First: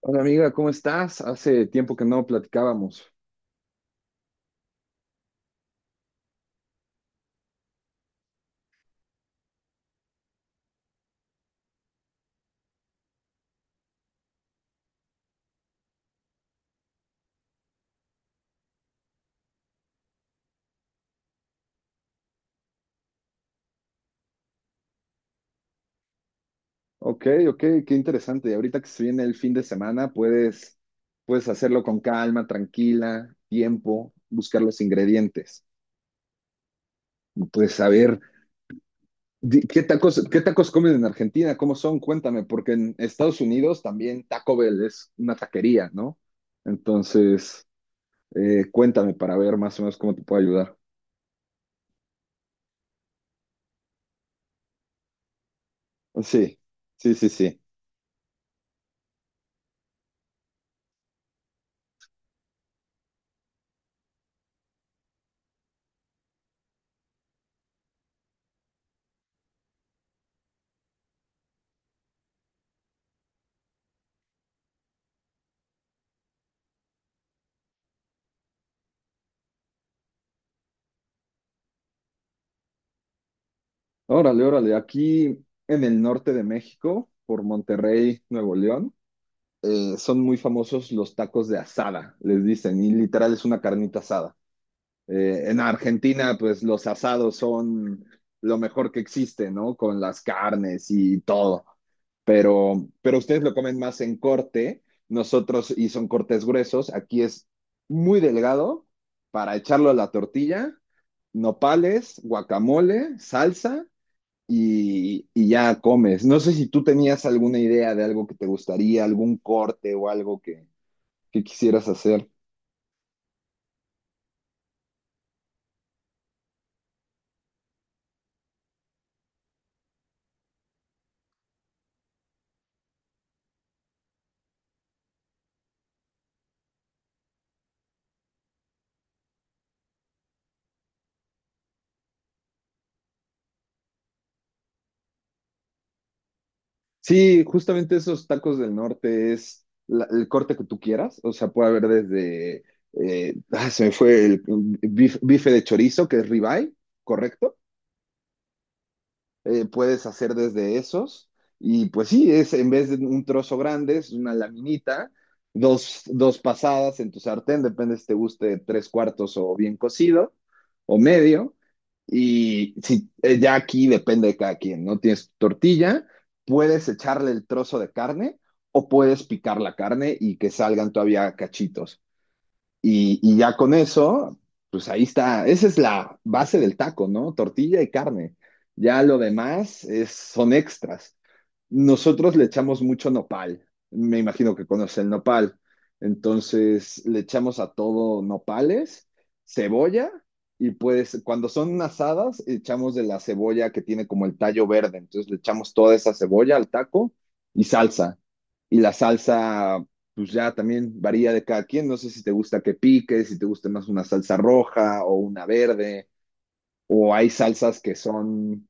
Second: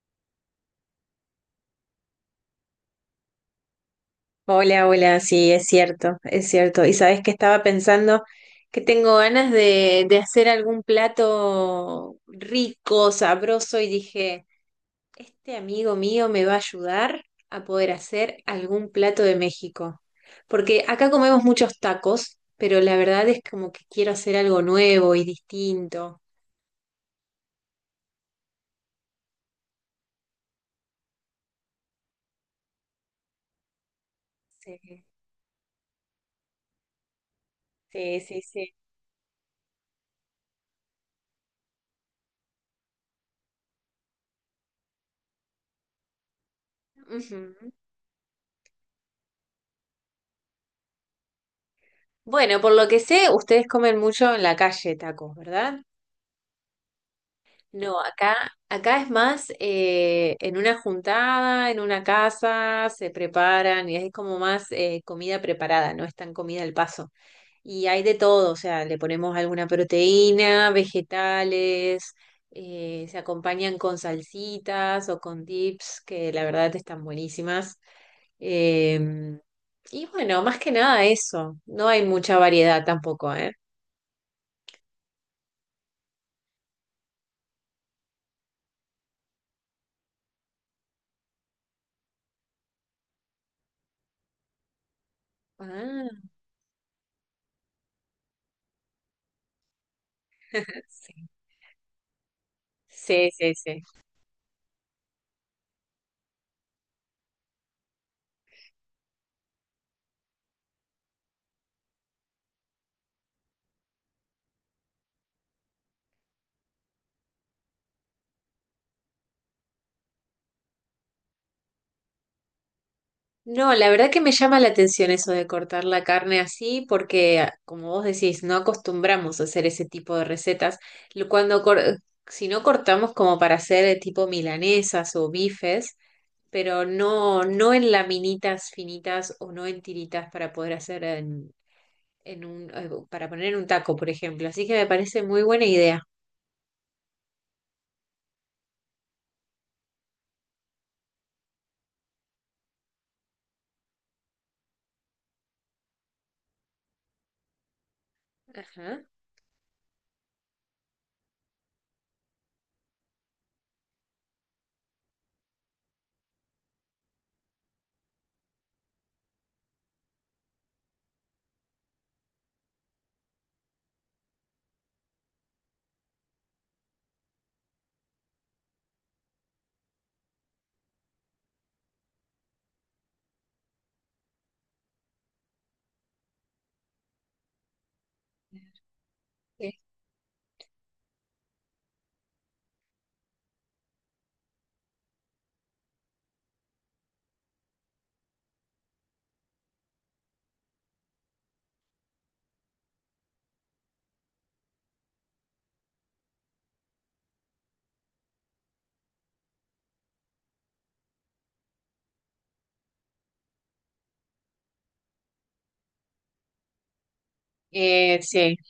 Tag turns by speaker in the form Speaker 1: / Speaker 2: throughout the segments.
Speaker 1: Hola amiga, ¿cómo estás? Hace tiempo que no platicábamos.
Speaker 2: Hola, hola, sí, es cierto, es cierto. Y sabes que estaba pensando que tengo ganas de hacer algún plato rico, sabroso, y dije, este amigo mío me va a ayudar a poder hacer algún plato de México. Porque acá comemos muchos tacos, pero la verdad es como que quiero hacer algo nuevo y distinto.
Speaker 1: Ok, ok, qué interesante. Y ahorita que se viene el fin de semana, puedes hacerlo con calma, tranquila, tiempo, buscar los
Speaker 2: Sí,
Speaker 1: ingredientes. Pues a ver,
Speaker 2: sí, sí, sí.
Speaker 1: qué tacos comen en Argentina? ¿Cómo son? Cuéntame, porque en Estados Unidos también Taco Bell es una taquería, ¿no?
Speaker 2: Ujú.
Speaker 1: Entonces, cuéntame para ver más o menos cómo te puedo ayudar.
Speaker 2: Bueno, por lo que sé, ustedes comen mucho en la calle tacos, ¿verdad?
Speaker 1: Sí, sí, sí, sí.
Speaker 2: No, acá, acá es más en una juntada, en una casa, se preparan y es como más comida preparada, no es tan comida al paso. Y hay de todo, o sea, le ponemos alguna proteína, vegetales, se acompañan con salsitas o con dips, que la verdad están buenísimas. Em, y bueno, más que nada eso, no hay mucha variedad tampoco, ¿eh?
Speaker 1: Órale, órale. Aquí en el norte de México, por Monterrey, Nuevo León, son muy famosos los tacos de asada, les dicen, y literal es una carnita asada. En
Speaker 2: Ah,
Speaker 1: Argentina, pues los asados son lo mejor que existe, ¿no? Con las carnes y
Speaker 2: sí.
Speaker 1: todo. Pero
Speaker 2: Sí,
Speaker 1: ustedes lo
Speaker 2: sí,
Speaker 1: comen
Speaker 2: sí.
Speaker 1: más en corte, nosotros, y son cortes gruesos, aquí es muy delgado para echarlo a la tortilla, nopales, guacamole, salsa y ya comes. No sé si tú tenías alguna idea de algo que te gustaría, algún corte o algo que quisieras hacer.
Speaker 2: No, la verdad que me llama la atención eso de cortar la carne así, porque ah, como vos decís, no acostumbramos a hacer ese tipo de recetas. Lo- Cuando cor- si no cortamos como para hacer tipo milanesas o bifes, pero no, no en laminitas finitas o no en tiritas para poder hacer para poner en un taco, por ejemplo. Así que me parece muy buena idea.
Speaker 1: Sí, justamente esos tacos del norte es el corte que tú quieras. O sea, puede haber desde se me fue el bife de chorizo, que es ribeye, ¿correcto?
Speaker 2: Ajá.
Speaker 1: Eh, puedes hacer desde esos. Y pues sí, es en vez de un trozo grande, es una laminita, dos pasadas en tu sartén, depende si te guste tres cuartos o bien cocido o medio. Y si, ya aquí depende de cada quien, ¿no? Tienes tu tortilla, puedes echarle el trozo de carne o puedes picar la carne y que salgan todavía cachitos. Y ya con eso, pues ahí está. Esa es la base del taco, ¿no? Tortilla y carne. Ya lo
Speaker 2: Sí.
Speaker 1: demás es, son extras. Nosotros le echamos mucho nopal. Me imagino que conoce el nopal. Entonces le echamos a todo nopales, cebolla y pues cuando son asadas echamos de la cebolla que tiene como el tallo verde. Entonces le echamos toda esa cebolla al taco y salsa. Y la salsa, pues ya también varía de cada quien. No sé si te gusta que pique, si te gusta más una salsa roja o una verde, o hay salsas que
Speaker 2: Sí,
Speaker 1: son...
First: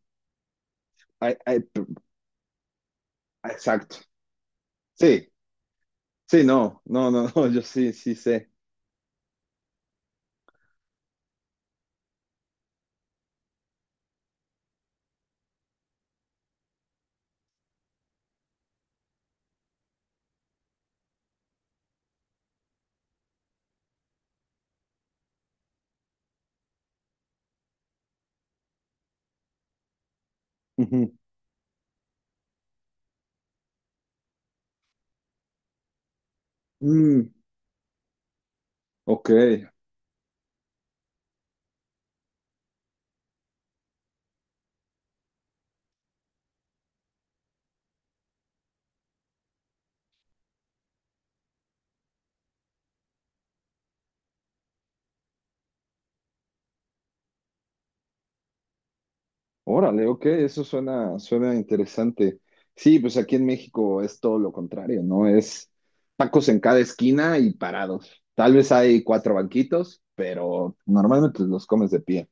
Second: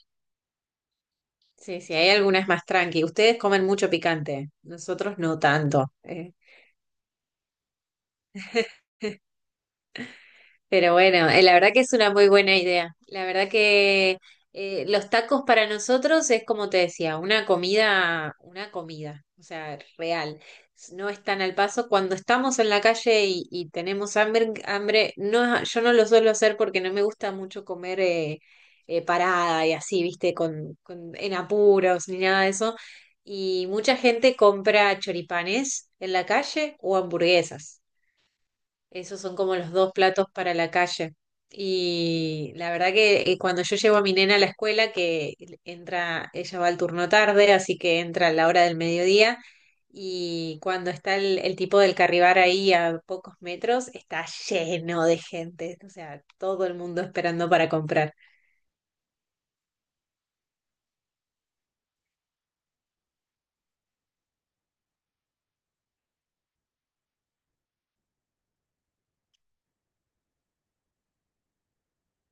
Speaker 1: ay, ay,
Speaker 2: sí,
Speaker 1: p-
Speaker 2: sí, hay algunas más tranqui. Ustedes comen mucho
Speaker 1: exacto.
Speaker 2: picante, nosotros
Speaker 1: Sí,
Speaker 2: no tanto.
Speaker 1: sí, no, no, no, no, yo sí, sí sé.
Speaker 2: Pero bueno, la verdad que es una muy buena idea. La verdad que los tacos para nosotros es como te decía, una comida, o sea, real. No es tan al paso. Cuando estamos en la calle y tenemos hambre, no, yo no lo suelo hacer porque no me gusta mucho comer parada y así, viste,
Speaker 1: Ujú.
Speaker 2: en apuros ni nada de eso. Y mucha gente compra choripanes en la calle o
Speaker 1: Mm,
Speaker 2: hamburguesas. Esos
Speaker 1: ok,
Speaker 2: son como los dos platos para la calle. Y la verdad que cuando yo llevo a mi nena a la escuela, que entra, ella va al turno tarde, así que entra a la hora del mediodía, y cuando está el tipo del Carribar ahí a pocos metros, está lleno de gente, o sea, todo el mundo esperando para comprar.
Speaker 1: órale, ok, eso suena, suena interesante. Sí, pues aquí en México es todo lo contrario, ¿no? Es tacos en cada esquina y parados. Tal vez hay cuatro banquitos, pero normalmente los comes de pie.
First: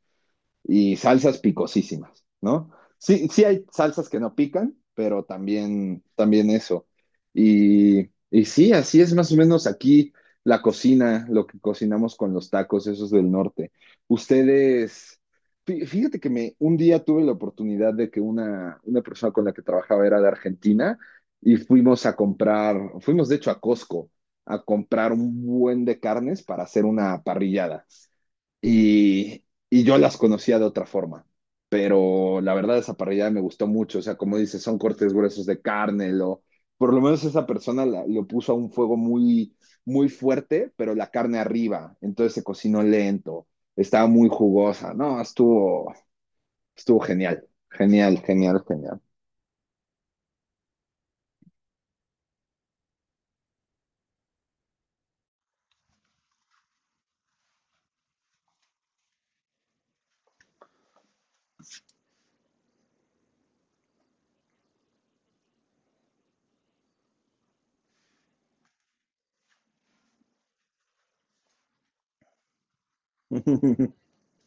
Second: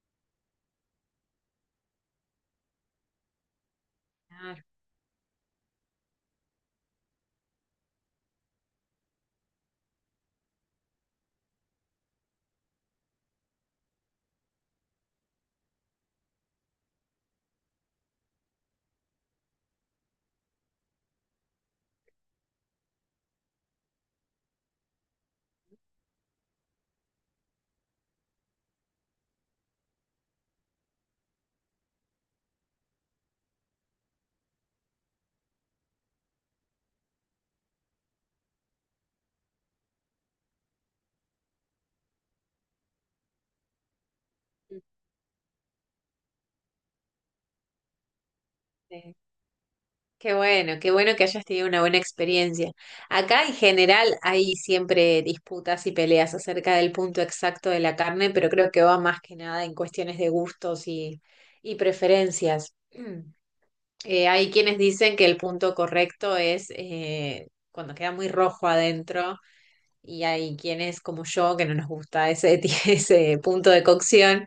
Speaker 1: Y salsas picosísimas, ¿no? Sí, sí hay salsas que no pican, pero también, también eso. Y sí, así es más o menos aquí la cocina, lo que cocinamos con los tacos, esos del norte. Ustedes, fíjate que me, un día tuve la oportunidad de que una persona con la que trabajaba era de Argentina y fuimos a comprar, fuimos de hecho a Costco a comprar un buen de carnes para hacer una parrillada y, y yo las conocía de otra forma. Pero la verdad, esa parrillada me gustó mucho. O sea, como dices, son cortes gruesos de carne, por lo menos esa persona lo puso a un fuego muy fuerte, pero la carne arriba. Entonces se cocinó lento, estaba muy jugosa. No, estuvo, estuvo genial. Genial, genial, genial.
Speaker 2: Claro. Qué bueno que hayas tenido una buena experiencia. Acá en general hay siempre disputas y peleas acerca del punto exacto de la carne, pero creo que va más que nada en cuestiones de gustos y preferencias. Mm. Hay quienes dicen que el punto correcto es cuando queda muy rojo adentro y hay quienes como yo que no nos gusta ese, ese punto de cocción.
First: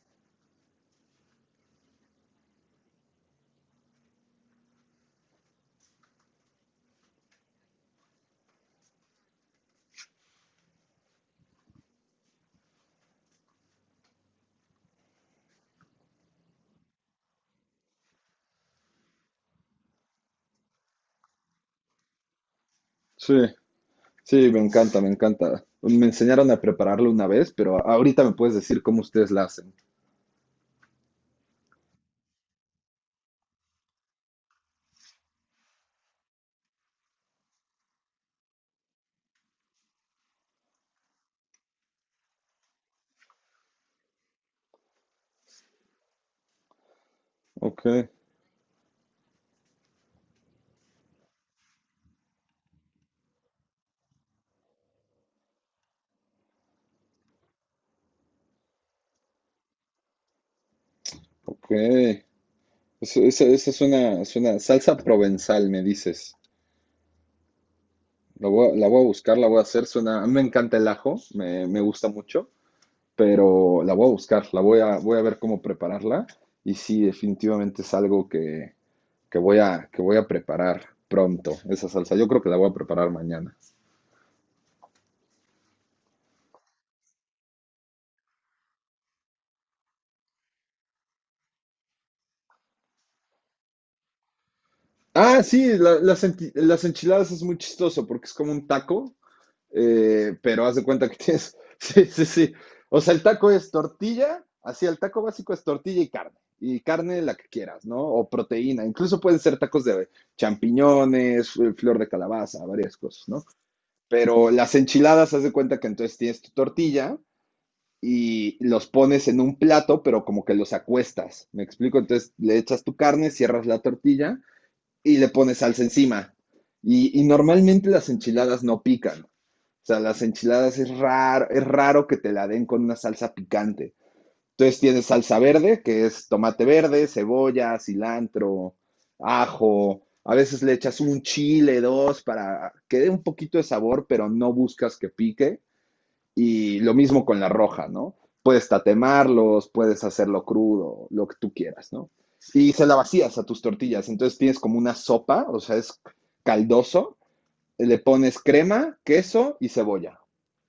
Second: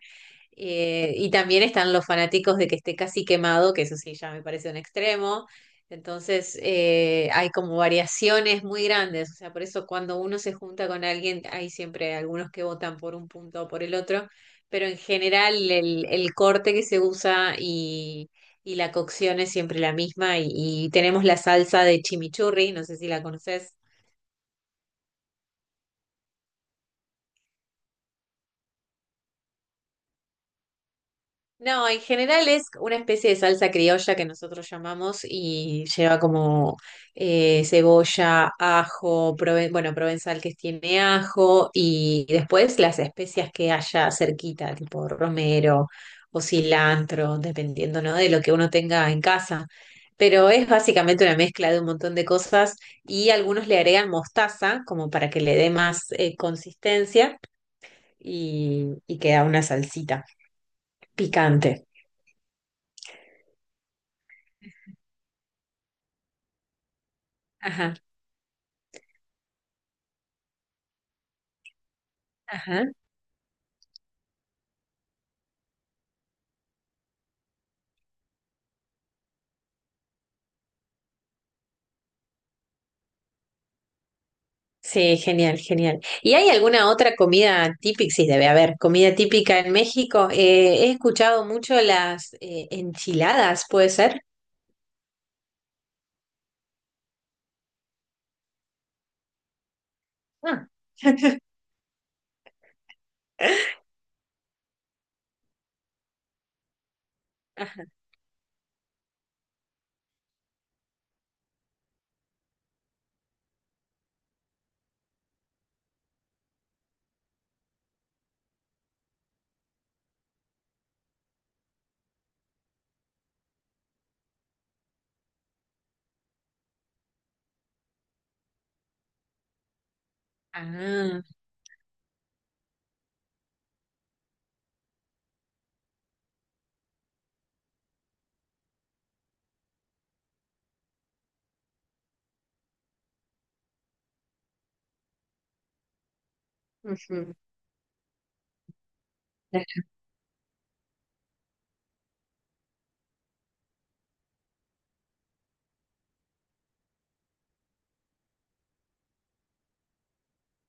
Speaker 2: Y también están los fanáticos de que esté casi quemado, que eso sí ya me parece un extremo. Entonces, hay como variaciones muy grandes. O sea, por eso cuando uno se junta con alguien, hay siempre algunos que votan por un punto o por el otro. Pero en general, el corte que se usa y la cocción es siempre la misma. Y tenemos la salsa de chimichurri, no sé si la
Speaker 1: Sí,
Speaker 2: conoces.
Speaker 1: sí, me encanta, me encanta. Me enseñaron a prepararlo una vez, pero ahorita me puedes decir cómo ustedes la hacen.
Speaker 2: No, en general es una especie de salsa criolla que nosotros llamamos y lleva como cebolla, ajo, bueno, provenzal que tiene ajo y después las especias que haya cerquita, tipo romero o cilantro,
Speaker 1: Ok,
Speaker 2: dependiendo, ¿no?, de lo que uno tenga en casa. Pero es básicamente una mezcla de un montón de cosas y algunos le agregan mostaza como para que le dé más consistencia y queda una salsita
Speaker 1: ok.
Speaker 2: picante.
Speaker 1: Eso suena, suena salsa provenzal, me dices.
Speaker 2: Ajá.
Speaker 1: La voy a buscar, la voy a hacer. Suena, a mí me encanta el ajo, me gusta mucho,
Speaker 2: Ajá.
Speaker 1: pero la voy a buscar, voy a ver cómo prepararla. Y sí, definitivamente es algo que voy a preparar pronto, esa salsa. Yo creo que la voy a preparar mañana.
Speaker 2: Sí, genial, genial. ¿Y hay alguna otra comida típica? Sí, debe haber comida típica en México. He escuchado mucho las enchiladas, ¿puede ser?
Speaker 1: Ah, sí, las enchiladas es muy chistoso porque es como un taco, pero
Speaker 2: Ah.
Speaker 1: haz de cuenta que tienes, sí, sí, sí. O sea, el taco es tortilla, así el taco básico es tortilla y carne la que quieras,
Speaker 2: Ajá.
Speaker 1: ¿no? O proteína, incluso pueden ser tacos de champiñones, flor de calabaza, varias cosas, ¿no? Pero las enchiladas, haz de cuenta que entonces tienes tu tortilla y los pones en un plato, pero como que los acuestas, ¿me explico? Entonces le echas tu carne, cierras la tortilla y le pones salsa encima. Y normalmente las enchiladas no pican. O sea, las enchiladas
Speaker 2: Ah,
Speaker 1: es raro que te la den con una salsa picante. Entonces tienes salsa verde, que es tomate verde, cebolla, cilantro, ajo. A veces le echas un chile, dos, para que dé un poquito de sabor, pero no buscas que pique. Y lo mismo
Speaker 2: ujú.
Speaker 1: con la roja, ¿no? Puedes tatemarlos, puedes hacerlo crudo, lo que tú quieras, ¿no? Y se la vacías a tus tortillas, entonces tienes como una sopa, o sea, es caldoso, le pones crema, queso y cebolla.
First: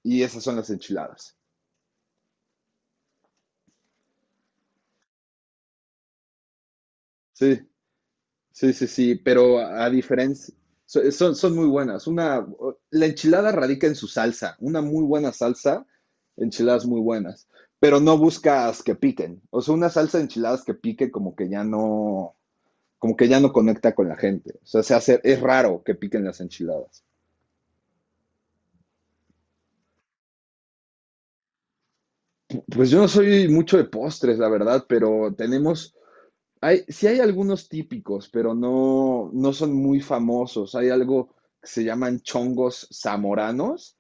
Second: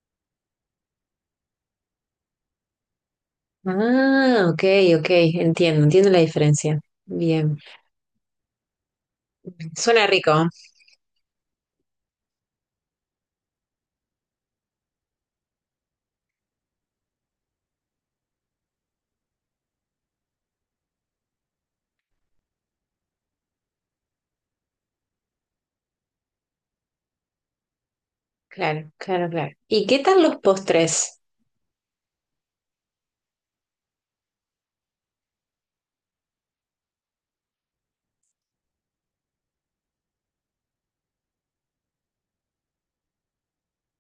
Speaker 1: Y esas son las enchiladas.
Speaker 2: Ah, ok, ok, entiendo, entiendo la diferencia. Bien.
Speaker 1: Sí. Sí, sí, sí, pero a,
Speaker 2: Suena rico. ¿Eh?
Speaker 1: diferencia, son, son muy buenas. Una, la enchilada radica en su salsa, una muy buena salsa, enchiladas muy buenas, pero no buscas que piquen. O sea, una salsa de enchiladas que pique como que ya no, como que ya no conecta con la gente. O sea, se hace, es raro que piquen las enchiladas.
Speaker 2: Claro, claro, claro. ¿Y qué tal los postres?
Speaker 1: Pues yo no soy mucho de postres, la verdad, pero tenemos, hay, sí hay algunos típicos, pero no, no son muy famosos. Hay algo que se llaman chongos zamoranos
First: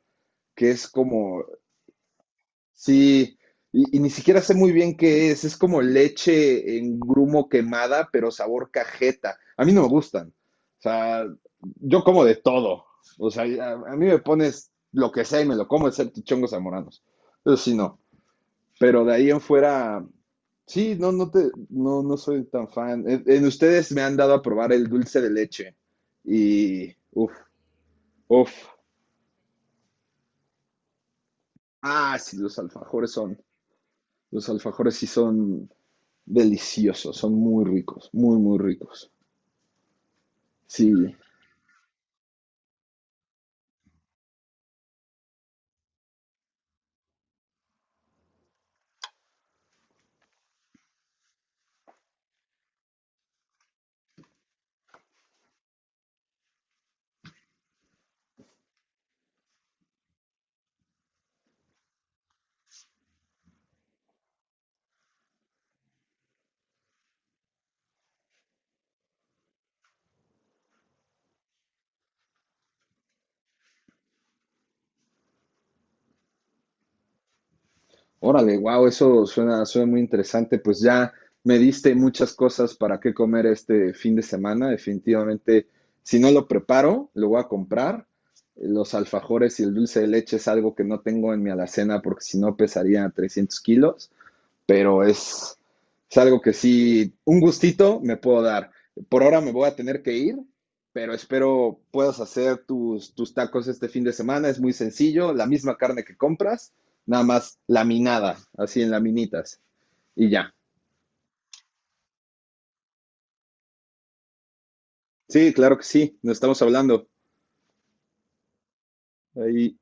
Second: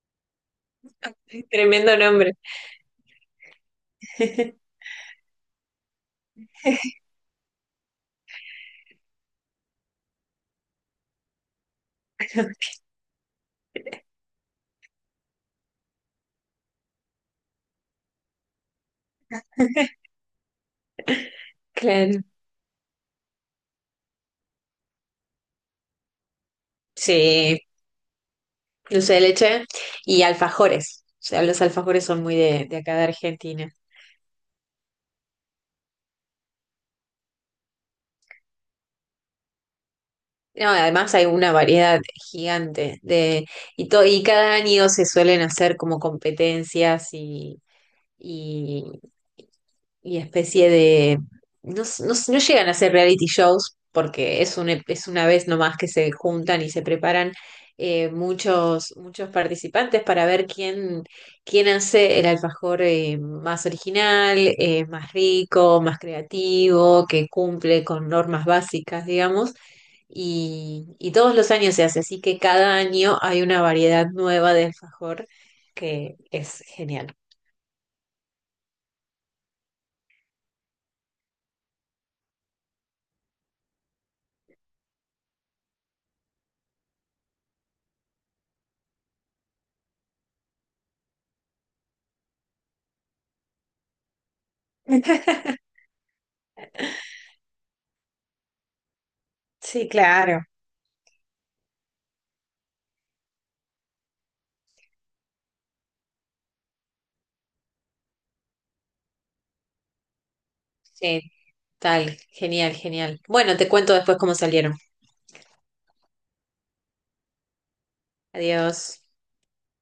Speaker 1: que es como,
Speaker 2: Tremendo nombre.
Speaker 1: sí, ni siquiera sé muy bien qué es como leche en grumo quemada, pero sabor cajeta. A mí no me gustan. O sea, yo como de todo. O sea, a mí me pones lo que sea y me lo como, excepto chongos zamoranos. Eso sí, no. Pero de ahí en fuera, sí, no, no
Speaker 2: Claro.
Speaker 1: soy tan fan. En ustedes me han dado a probar el dulce de leche. Uff,
Speaker 2: Sí,
Speaker 1: uff.
Speaker 2: dulce de leche y alfajores. O sea, los alfajores
Speaker 1: Ah,
Speaker 2: son muy
Speaker 1: sí, los
Speaker 2: de acá de
Speaker 1: alfajores son.
Speaker 2: Argentina.
Speaker 1: Los alfajores sí son deliciosos, son muy ricos, muy, muy ricos.
Speaker 2: No,
Speaker 1: Sí,
Speaker 2: además hay una variedad gigante y, y cada año se suelen hacer como competencias y, y especie de... No llegan a ser reality shows porque es, es una vez nomás que se juntan y se preparan muchos participantes para ver quién, quién hace el alfajor más original, más rico, más creativo, que cumple con normas básicas, digamos. Y todos los años se hace, así que cada año hay una variedad nueva de alfajor que es genial.
Speaker 1: órale, wow, eso suena, suena muy interesante. Pues ya me diste muchas cosas para qué comer este fin de semana. Definitivamente, si no lo preparo, lo voy a comprar. Los alfajores y el dulce de leche es algo que no tengo en mi alacena porque si no pesaría 300 kilos. Pero es algo que sí, un gustito me puedo dar. Por ahora me voy a
Speaker 2: Sí,
Speaker 1: tener que ir,
Speaker 2: claro.
Speaker 1: pero espero puedas hacer tus, tus tacos este fin de semana. Es muy sencillo, la misma carne que compras, nada más laminada, así en laminitas y ya.
Speaker 2: Sí, tal, genial, genial. Bueno, te cuento después cómo salieron.
Speaker 1: Sí, claro que sí, nos estamos hablando.
Speaker 2: Adiós.
Speaker 1: Ahí.